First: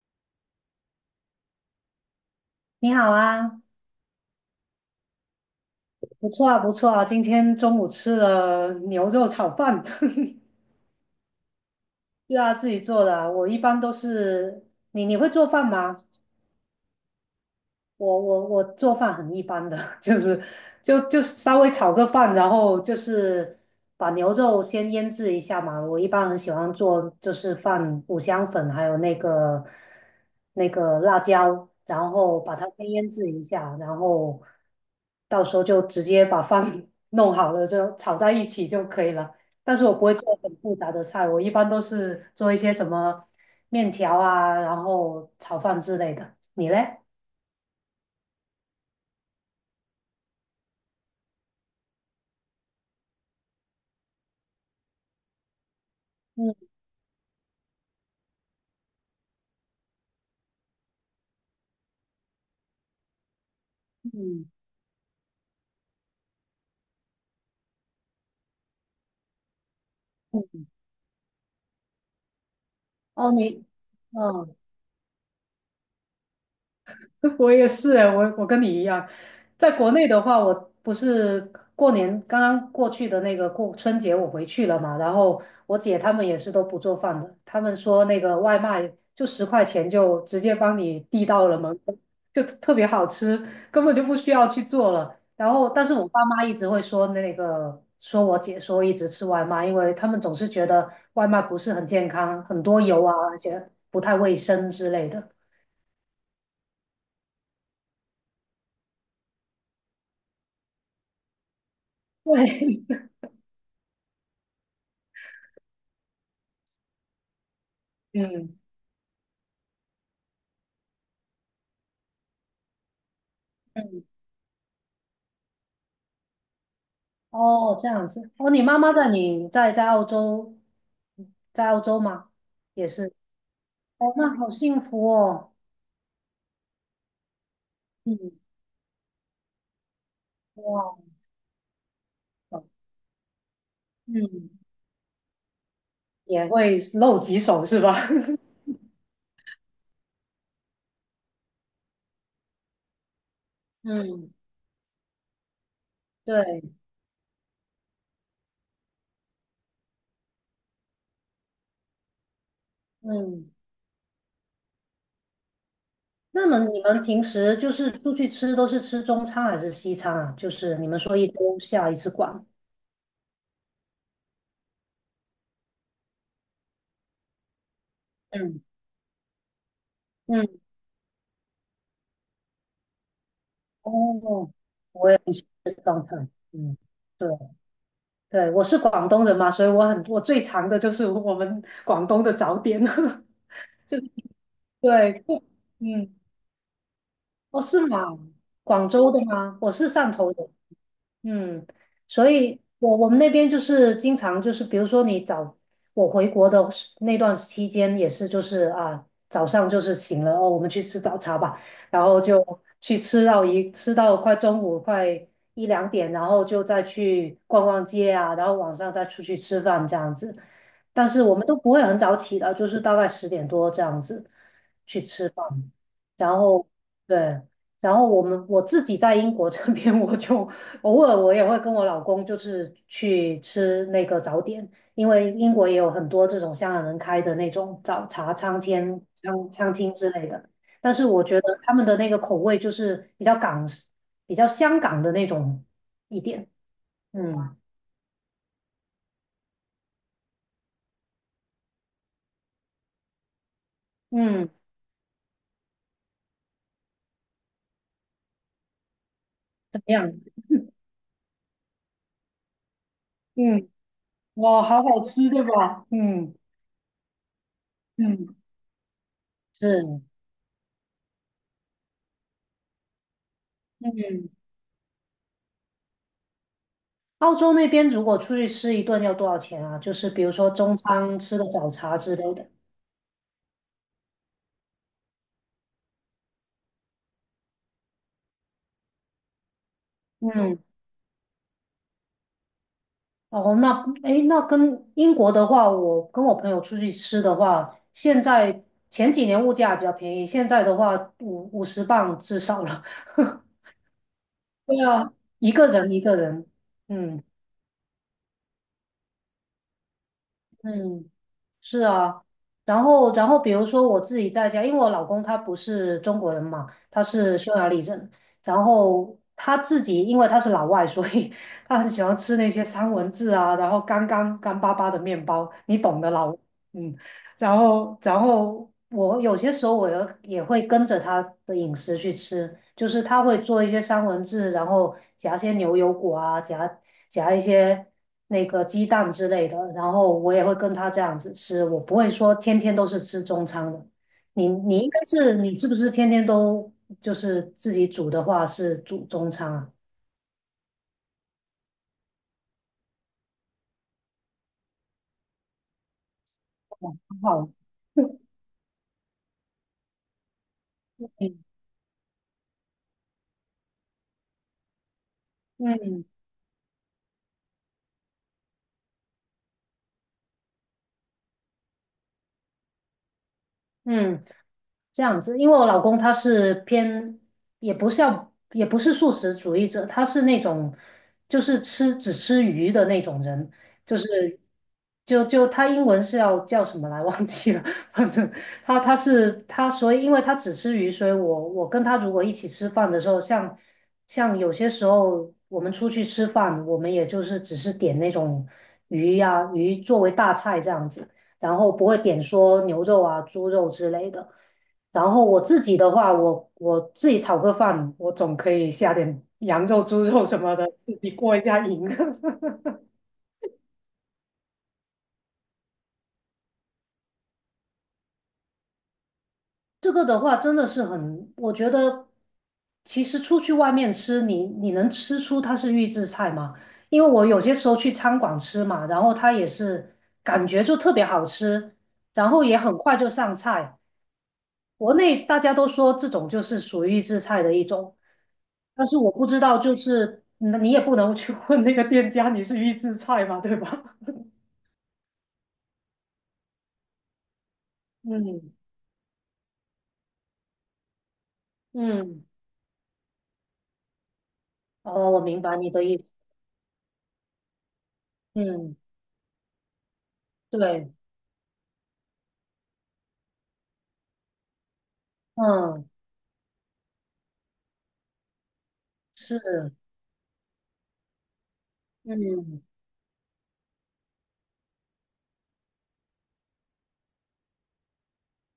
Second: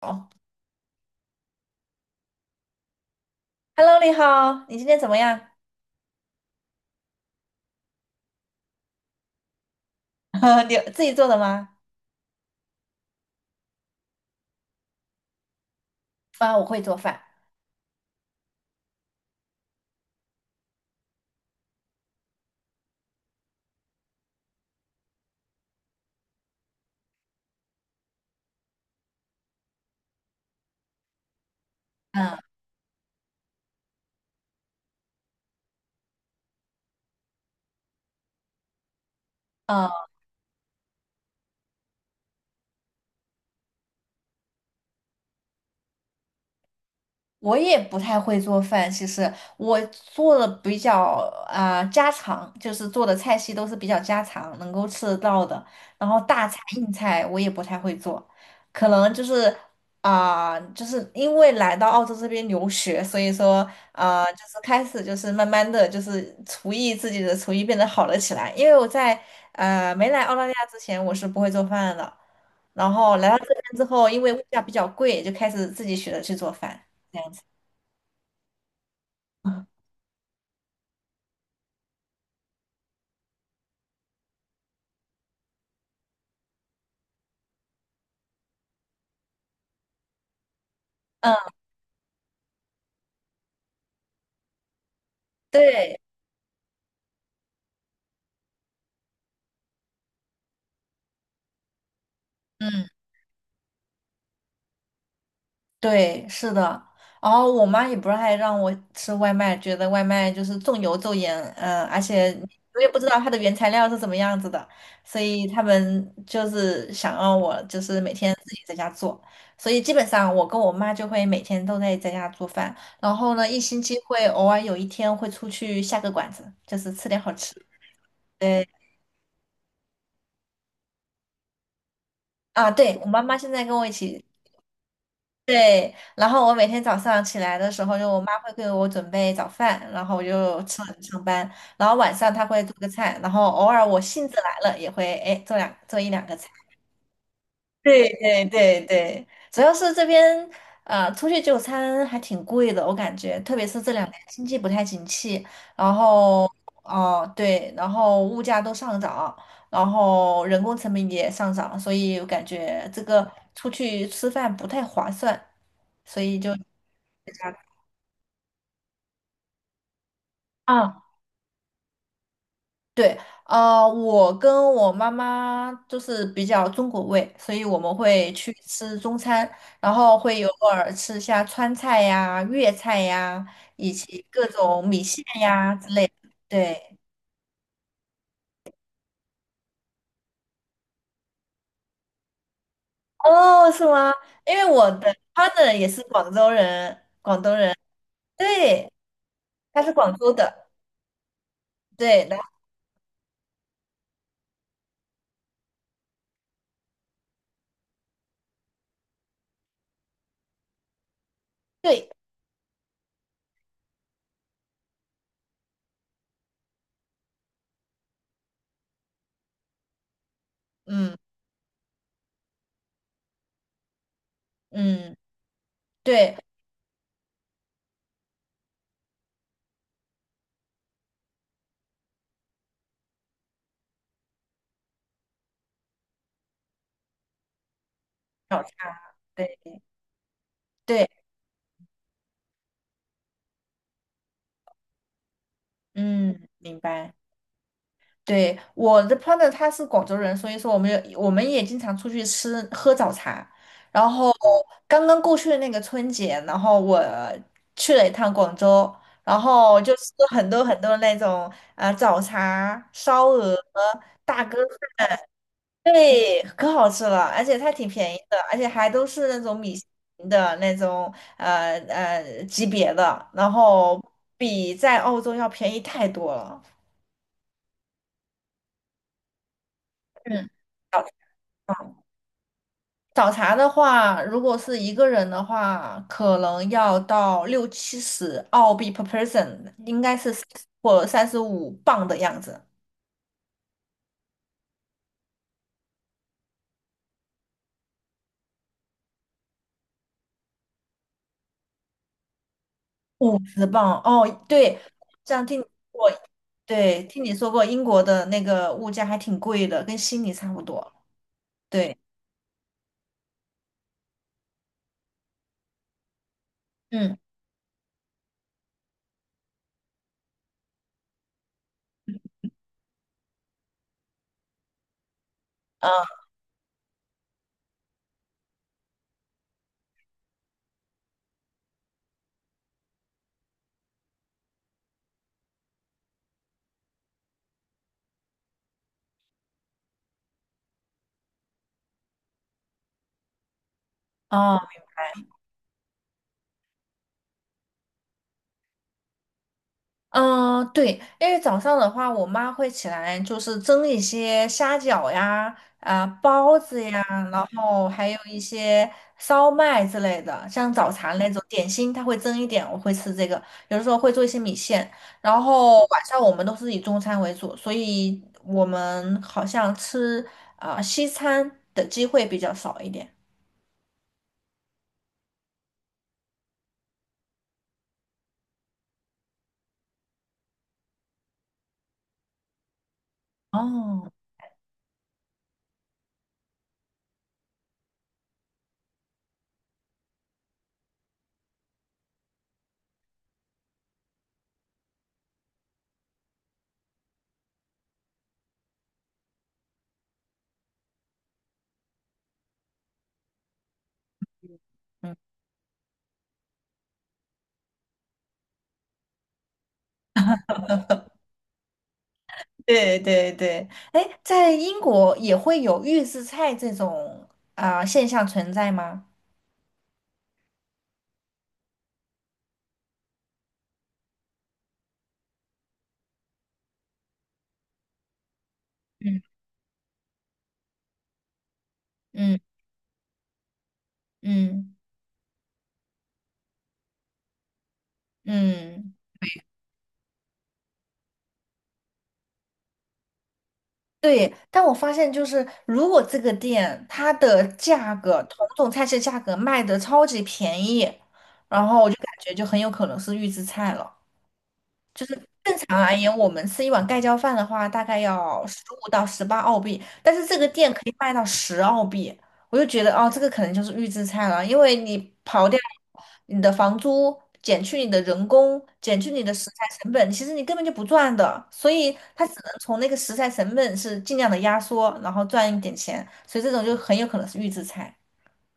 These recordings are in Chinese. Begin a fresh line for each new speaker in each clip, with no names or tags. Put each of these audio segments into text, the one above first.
哦
你好啊，
，Hello，你好，你今天怎么样？
不错啊，不错啊。今天中午吃了牛肉炒饭，
你自己做的吗？
是啊，自己做的啊我一般都是你会做饭吗？
啊，我会做饭。
我做饭很一般的，就是就稍微炒个饭，然后就是把牛肉先腌制一下嘛。我一般很喜欢做，就是放五香粉，还有那个辣椒，然
嗯
后把它先腌制一下，然后到时候就直接把饭 弄好了，就炒在一起就可以了。但是
嗯，
我不会做很复杂的菜，我一般都是做一些什么面条啊，然后炒饭之类的。你嘞？
我也不太会做饭，其实我做的比较家常，就是做的菜系都是比较家常，能够吃得到的。然后大菜
嗯。
硬菜我也不太会做，可能就是就是因为来到澳洲这边留学，所以说就
嗯
是开始就是慢慢的就是自己的厨艺变得好了起来。因为我在没来澳大利亚
嗯，
之前，我是不会做饭的，然后来
哦，
到这边
你，
之后，因为物
哦。
价比较贵，就开始自己学着去做饭。这样 子。
我也是哎，我跟你一样，
嗯，
在国内的话，我不是过年刚刚过去的那个过春节，我回去了嘛，然后我姐他们也是都不做饭的，他们说那个外卖就十块钱就直接帮你递到了门口，就特别好吃，根本就不需要去做了。然后，但是
对，
我爸妈一直会说那个说我姐说一直吃外卖，因为他们总是觉得外卖不是很健康，很多
嗯，
油啊，而且不太卫生之类的。
对，是的。然后我妈也不是还让我吃外卖，觉得外卖就是重油重盐，嗯，而且你我也不
对，
知道它的原材料是怎么样子的，所以他们就是想让我就是每 天自
嗯。
己在家做，所以基本上我跟我妈就会每天都在家做饭，然后呢，一星期
嗯，
会偶尔有一天会出去下个馆子，就是吃点好吃。
哦，这样子。哦，你
对
妈妈在你在在澳洲，在澳洲吗？
啊，
也
对，我
是。
妈妈现在跟我一
哦，
起。
那好幸福哦。
对，然后我每天早上起来的时候，就我
嗯，
妈会给我准备早饭，然后我就吃了
哇，
上班。然后晚上她会做个菜，然后偶尔我兴致
嗯，
来了也会哎做两做一两个
也
菜。
会露几手是
对
吧？
对对对，主要是这边出去就餐还挺贵的，我感觉，特别是这两年
嗯，
经济不太景气，然后
对，
哦对，然后物价都上涨，然后人工成本也上涨，所以我感觉这个
嗯。
出去吃饭不太划算，所以
那
就
么
在
你们平
家。
时就是出去吃都是吃中餐还是西餐啊？就是你们说一周下一次馆。
对，啊，我跟我妈妈就是比较中国味，所以我们会去
嗯
吃中餐，然后会
嗯，
偶尔吃一下川菜呀、粤菜呀，以及各
哦，
种米
我也
线
是
呀之类
中
的。
餐。嗯，
对，
对。对，我是广东人嘛，所以我最常的就是我们广东的早点。
哦，是吗？因为 我的
对，
partner 也是
嗯，
广州人，广东
哦，
人，
是吗？广
对，
州的吗？我
他
是
是
汕
广州
头的。
的，
嗯，
对，
所
然后
以我们那边就是经常就是，比如说你早我回国的时那段期间也是，就是啊早上就是醒了哦，我们去吃早茶吧，然
对，
后就去吃到吃到快中午快一两点，然后就再去逛逛街啊，然后晚上再出去吃饭这样子。但
嗯
是我们都不会很早起的，就是大概十点多这样子去
嗯，
吃饭，然
对，
后对。然后我自己在英国这边，偶尔我会跟我老公就是去吃那个早点，因为英国也有很多这种香港人开的那种早茶餐
早茶，
厅、
对
餐厅之类的。但是
对，
我觉得他们的那个口味就是比较香港的那种一
嗯，
点。
明白。
嗯
对，我的 partner 他是广州人，所以说我们也经常出去吃喝早茶。然后
嗯，
刚刚过去的那个春节，然后我去了一趟广州，然后
怎么
就
样？
吃了很多很多那种早茶、烧鹅、
嗯，
大哥
哇，好好
饭，
吃，对吧？嗯
对，可好吃了，而且它挺便宜的，
嗯，
而且还都是那种米其
是
林的那种级别的，然后
嗯。
比在澳洲要便宜太多了。
澳洲那边如果出去吃一顿要多少钱啊？就是比如
嗯。
说中餐吃个早茶之类的。
早茶的话，如果是一个人的话，可能要到六七十澳币 per person，应该是
嗯
或35磅的样子，
哦，那诶，那跟英国的话，我跟我朋友出去吃的话，现在前几年物价比较便宜，现在的话五十磅至少了。
50磅。哦，对，
对啊，
这 样听你说
一
过，
个人，
对，
嗯。
听你说过英国的那个物价还挺贵的，跟悉尼差不多。
嗯，是
对，
啊，然后比如说我自己在家，因为我老公他不是中国人嘛，他
嗯，
是匈牙利人，然后他自己因为他是老外，所以 他很喜欢吃那些三文治啊，然后干巴巴的面包，你
啊，
懂的老，嗯，然后我有些时候我也会跟着他的饮食去吃，就是他会做一些三文治，然后夹一些牛油果啊，夹一些。那个鸡蛋之类的，然后我也会跟他这样子吃，我不会说天天都是吃中餐的。
哦。
你是不是天天都就是自己煮的话是煮中餐啊？
嗯，对，因为早上的话，我妈会起来就是蒸一些虾饺呀、包子呀，然
好，
后还有一些烧麦之类的，像早茶 那
嗯
种点心，她会蒸一点，我会吃这个。有的时候会做一些米线，然后晚
嗯
上我们都是以中餐为主，所以我们好像吃西餐的机会比较少一点。
嗯。这样子，因为我老公他是偏，也不是要，也不是素食主义者，他是那种就是只吃鱼的那种人，就
哦，
是他英文是要叫什么来 忘记了，反正他，所以因为他只吃鱼，所以我跟他如果一起吃饭的时候，像有些时候我们出去吃饭，我们也就是只是点那种鱼作为大菜这样子。然后不会点说牛肉啊、猪肉之类的。然
嗯。
后我自己的话，我自己炒个饭，我总可以下点 羊肉、猪肉什么的，自己过一下瘾。
对对对，哎，在英国也会有预制菜这种现象存在吗？
这个的话真的是很，我觉得其实出去外面吃，你能吃出它是预制菜吗？因为我有些时候去餐馆吃嘛，然后
嗯
它也是感觉就特别好吃，然
嗯
后也很快就上菜。
嗯
国内大家都说这种就是属于预制菜的一种，但
嗯，
是我不知道，就是那你也不能去问那个店家你是预制菜嘛，对吧？
对。但我发现，就是如果这个店它的价 格，同
嗯
种菜式价格卖的超级便宜，然后我就感
嗯，
觉就很有可能是预制菜了。
哦，我明
正
白你
常
的
而
意思。
言，我们吃一碗盖浇饭的话，大概要十
嗯，
五到十八澳币，但是这个店可
对，
以卖到十澳币，我就觉得哦，这个可能就是预制菜了，因为你刨掉
嗯，
你的房租，减去你的人工，减去你的食材
是，
成本，其实你根本就不赚的，所以它只能
嗯。
从那个食材成本是尽量的压缩，然后赚一点钱，所以这种就很有可能是预制菜。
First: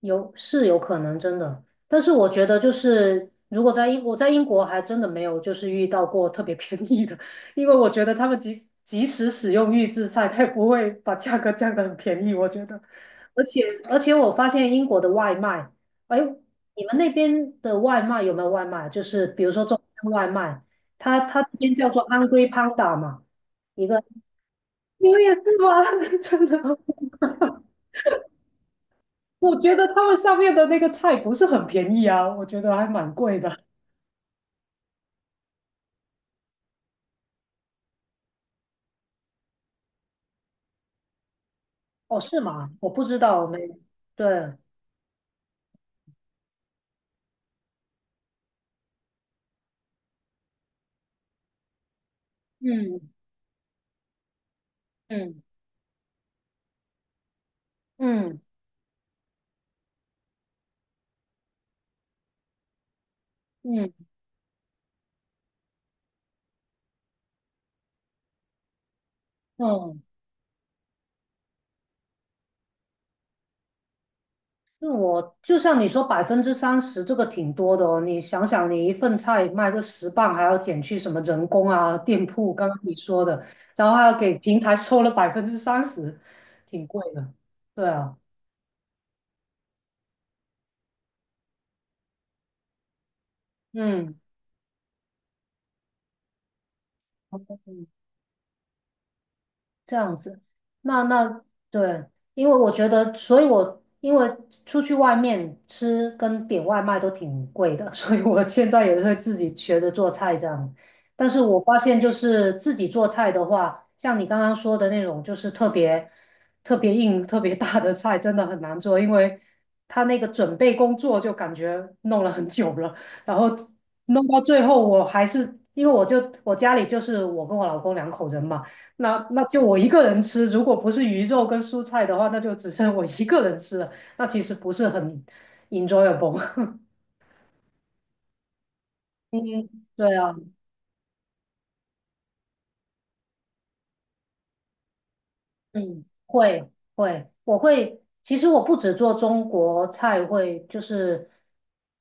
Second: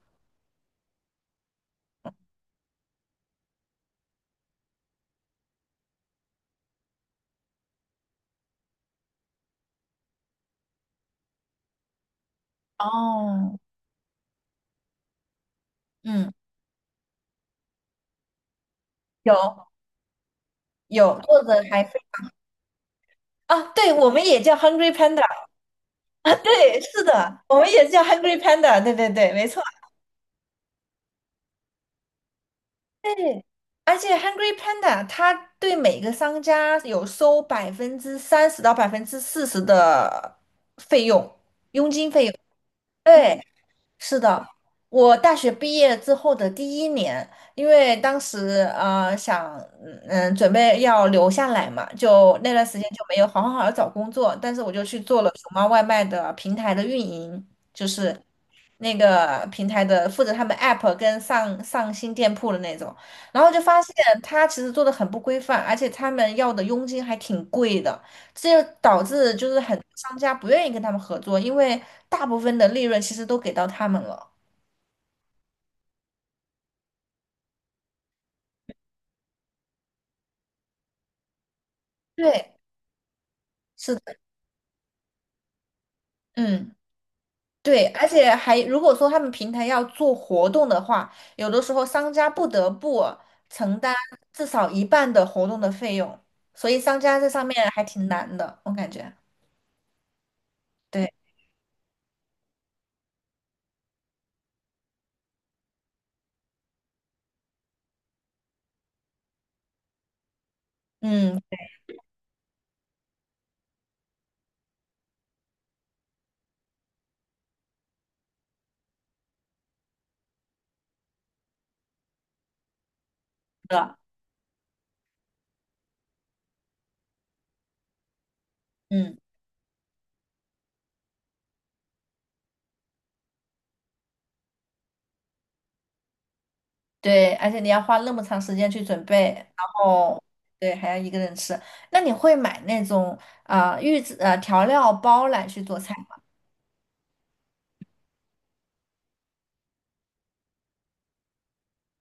有是有可能真的，但是我觉得就是如果在英我在英国还真的没有就是遇到过特别便宜的，因为我觉得他们即使使用预制菜，他也不会把价格降得很便宜，我觉得。而
哦，
且而且我发现英国的外卖，哎，
嗯，
你们那边的外卖有没有外卖？就是
有
比如说中餐外卖，
有，
它
或
它这
者
边
还
叫
非
做 Hungry Panda 嘛，
啊，
一
对，
个
我们也叫 Hungry
你们
Panda。
也是吗？
啊，
真的。
对，是的，我们也叫 Hungry Panda，对对对，没
我
错。
觉得他们上面的那个菜不是很便宜啊，我觉得还蛮贵
对，
的。
而且 Hungry Panda 它对每个商家有收30%到40%的费用，佣金
哦，
费用。
是吗？我不知
对，
道，我没，
是
对，
的，我大学毕业之后的第一年，因为当时想准备要留下来嘛，就那段时间就
嗯
没有好好地找工作，但是我就去做了
嗯
熊猫外卖的平台的运营，就是
嗯
那个平台的负责他们 app 跟上新店铺的那种，然后就发
嗯
现他其实做的很不规范，而且他们要的佣金还挺贵的，这就导致就是很多
嗯，
商家不愿意跟他们合作，因为大部分的利润其实都给到他们了。
那我就像你说，百分之三十这个挺多的哦。你想想，你一份菜卖个十磅，还要减去什么人工啊、店铺，
对，
刚刚你说的，然
是
后还
的，
要给平台收了百分之三十，
嗯，
挺贵的。对
对，而
啊，
且还如果说他们平台要做活动的话，有的时候商家不得不承担
嗯
至少一半的活动的费用，所以商家这上面还
嗯，
挺难的，我感觉。
这样子，那
对，
那对，因为我觉得，所以我因为出去外面吃跟点外卖都挺贵的，所以我现在也是会自己学着做菜这样。但
嗯，
是
是
我发现，就是自己做菜的话，像你刚刚说的那种，就是特别硬、特别大的菜，真的很难做，因为他那个准备工作就感觉弄了很久了。然后
的，
弄到最后，我还是因为我家里就是我跟我老公两口人嘛。
嗯。
那就我一个人吃，如果不是鱼肉跟蔬菜的话，那就只剩我一个人吃了，那其实不是很 enjoyable。
对，而且你要花那么长时间去准备，然
嗯，对
后
啊，
对，还要一个人吃。那你会买那种预制调料包来去做菜
嗯，
吗？
会，我会。其实我不只做中国菜，会就是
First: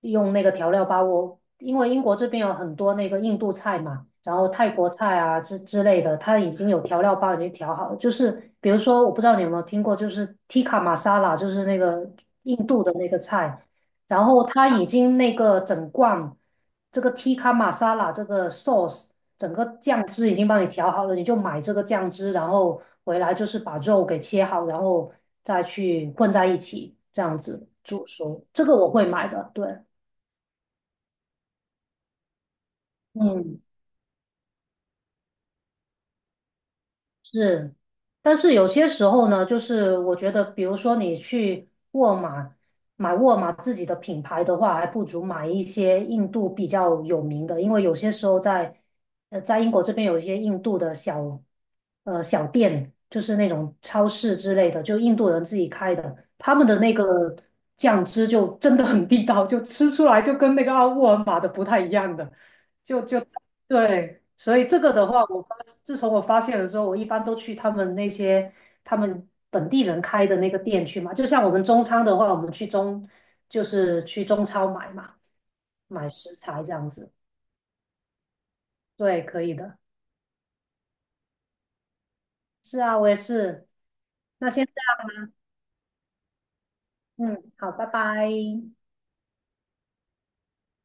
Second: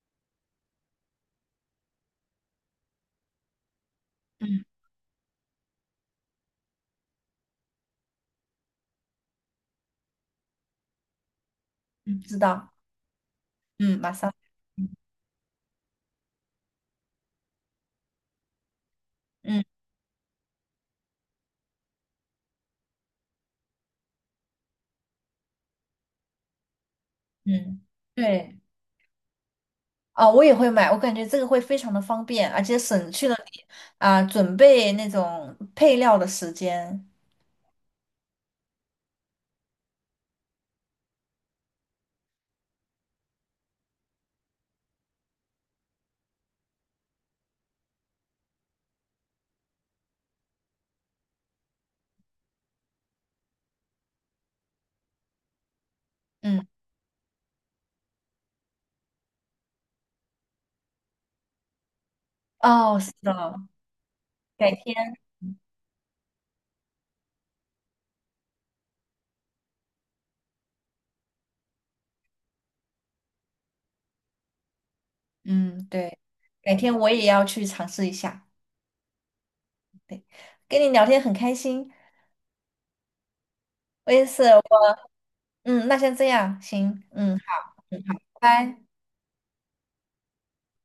用那个调料包。我因为英国这边有很多那个印度菜嘛，然后
嗯
泰国菜啊之类的，它已经有调料包已经调好了就是比如说，我不知道你有没有听过，就是 tikka masala,就是那个
嗯，知
印
道，
度的那个菜，
嗯，马
然
上，
后它已
嗯
经那个整罐这个 tikka masala 这个 sauce。整
嗯
个酱汁已经帮你调好了，你就买这个酱汁，然后回来就是把肉给切好，然后再去混在一起，这样子
嗯，
煮熟。
对，
这个我会买的，对，
我也会买，我感觉这个会非常的方便，而且省去了
嗯
你准备那种配料的时间。
是，但是有些时候呢，就是我觉得，比如说你去沃尔玛买沃尔玛自己的品牌的话，还不如买一些印度比较有名的，因为有些时候呃在英国这边有一些印度的呃小店，就是那种超市之类的，就印度人自己开的，他
嗯，
们的那个酱汁就真的很地道，就吃出来就跟那个啊沃尔玛的不太一样的。
哦，
就
是
就
的，
对，所以
改
这个
天，
的话，自从我发现了之后，我一般都去他们本地人开的那个店去嘛。就像我们中餐的话，我们去中就是去中超买嘛，
嗯，
买
对，
食材这
改
样
天我
子。
也要去尝试一下。
对，可以的。
对，跟你聊天很开心，
是啊，我也是。
我也是。
那现在，
嗯，那先这样，行，嗯，
嗯，好，
好，
拜
嗯好，
拜。
拜拜。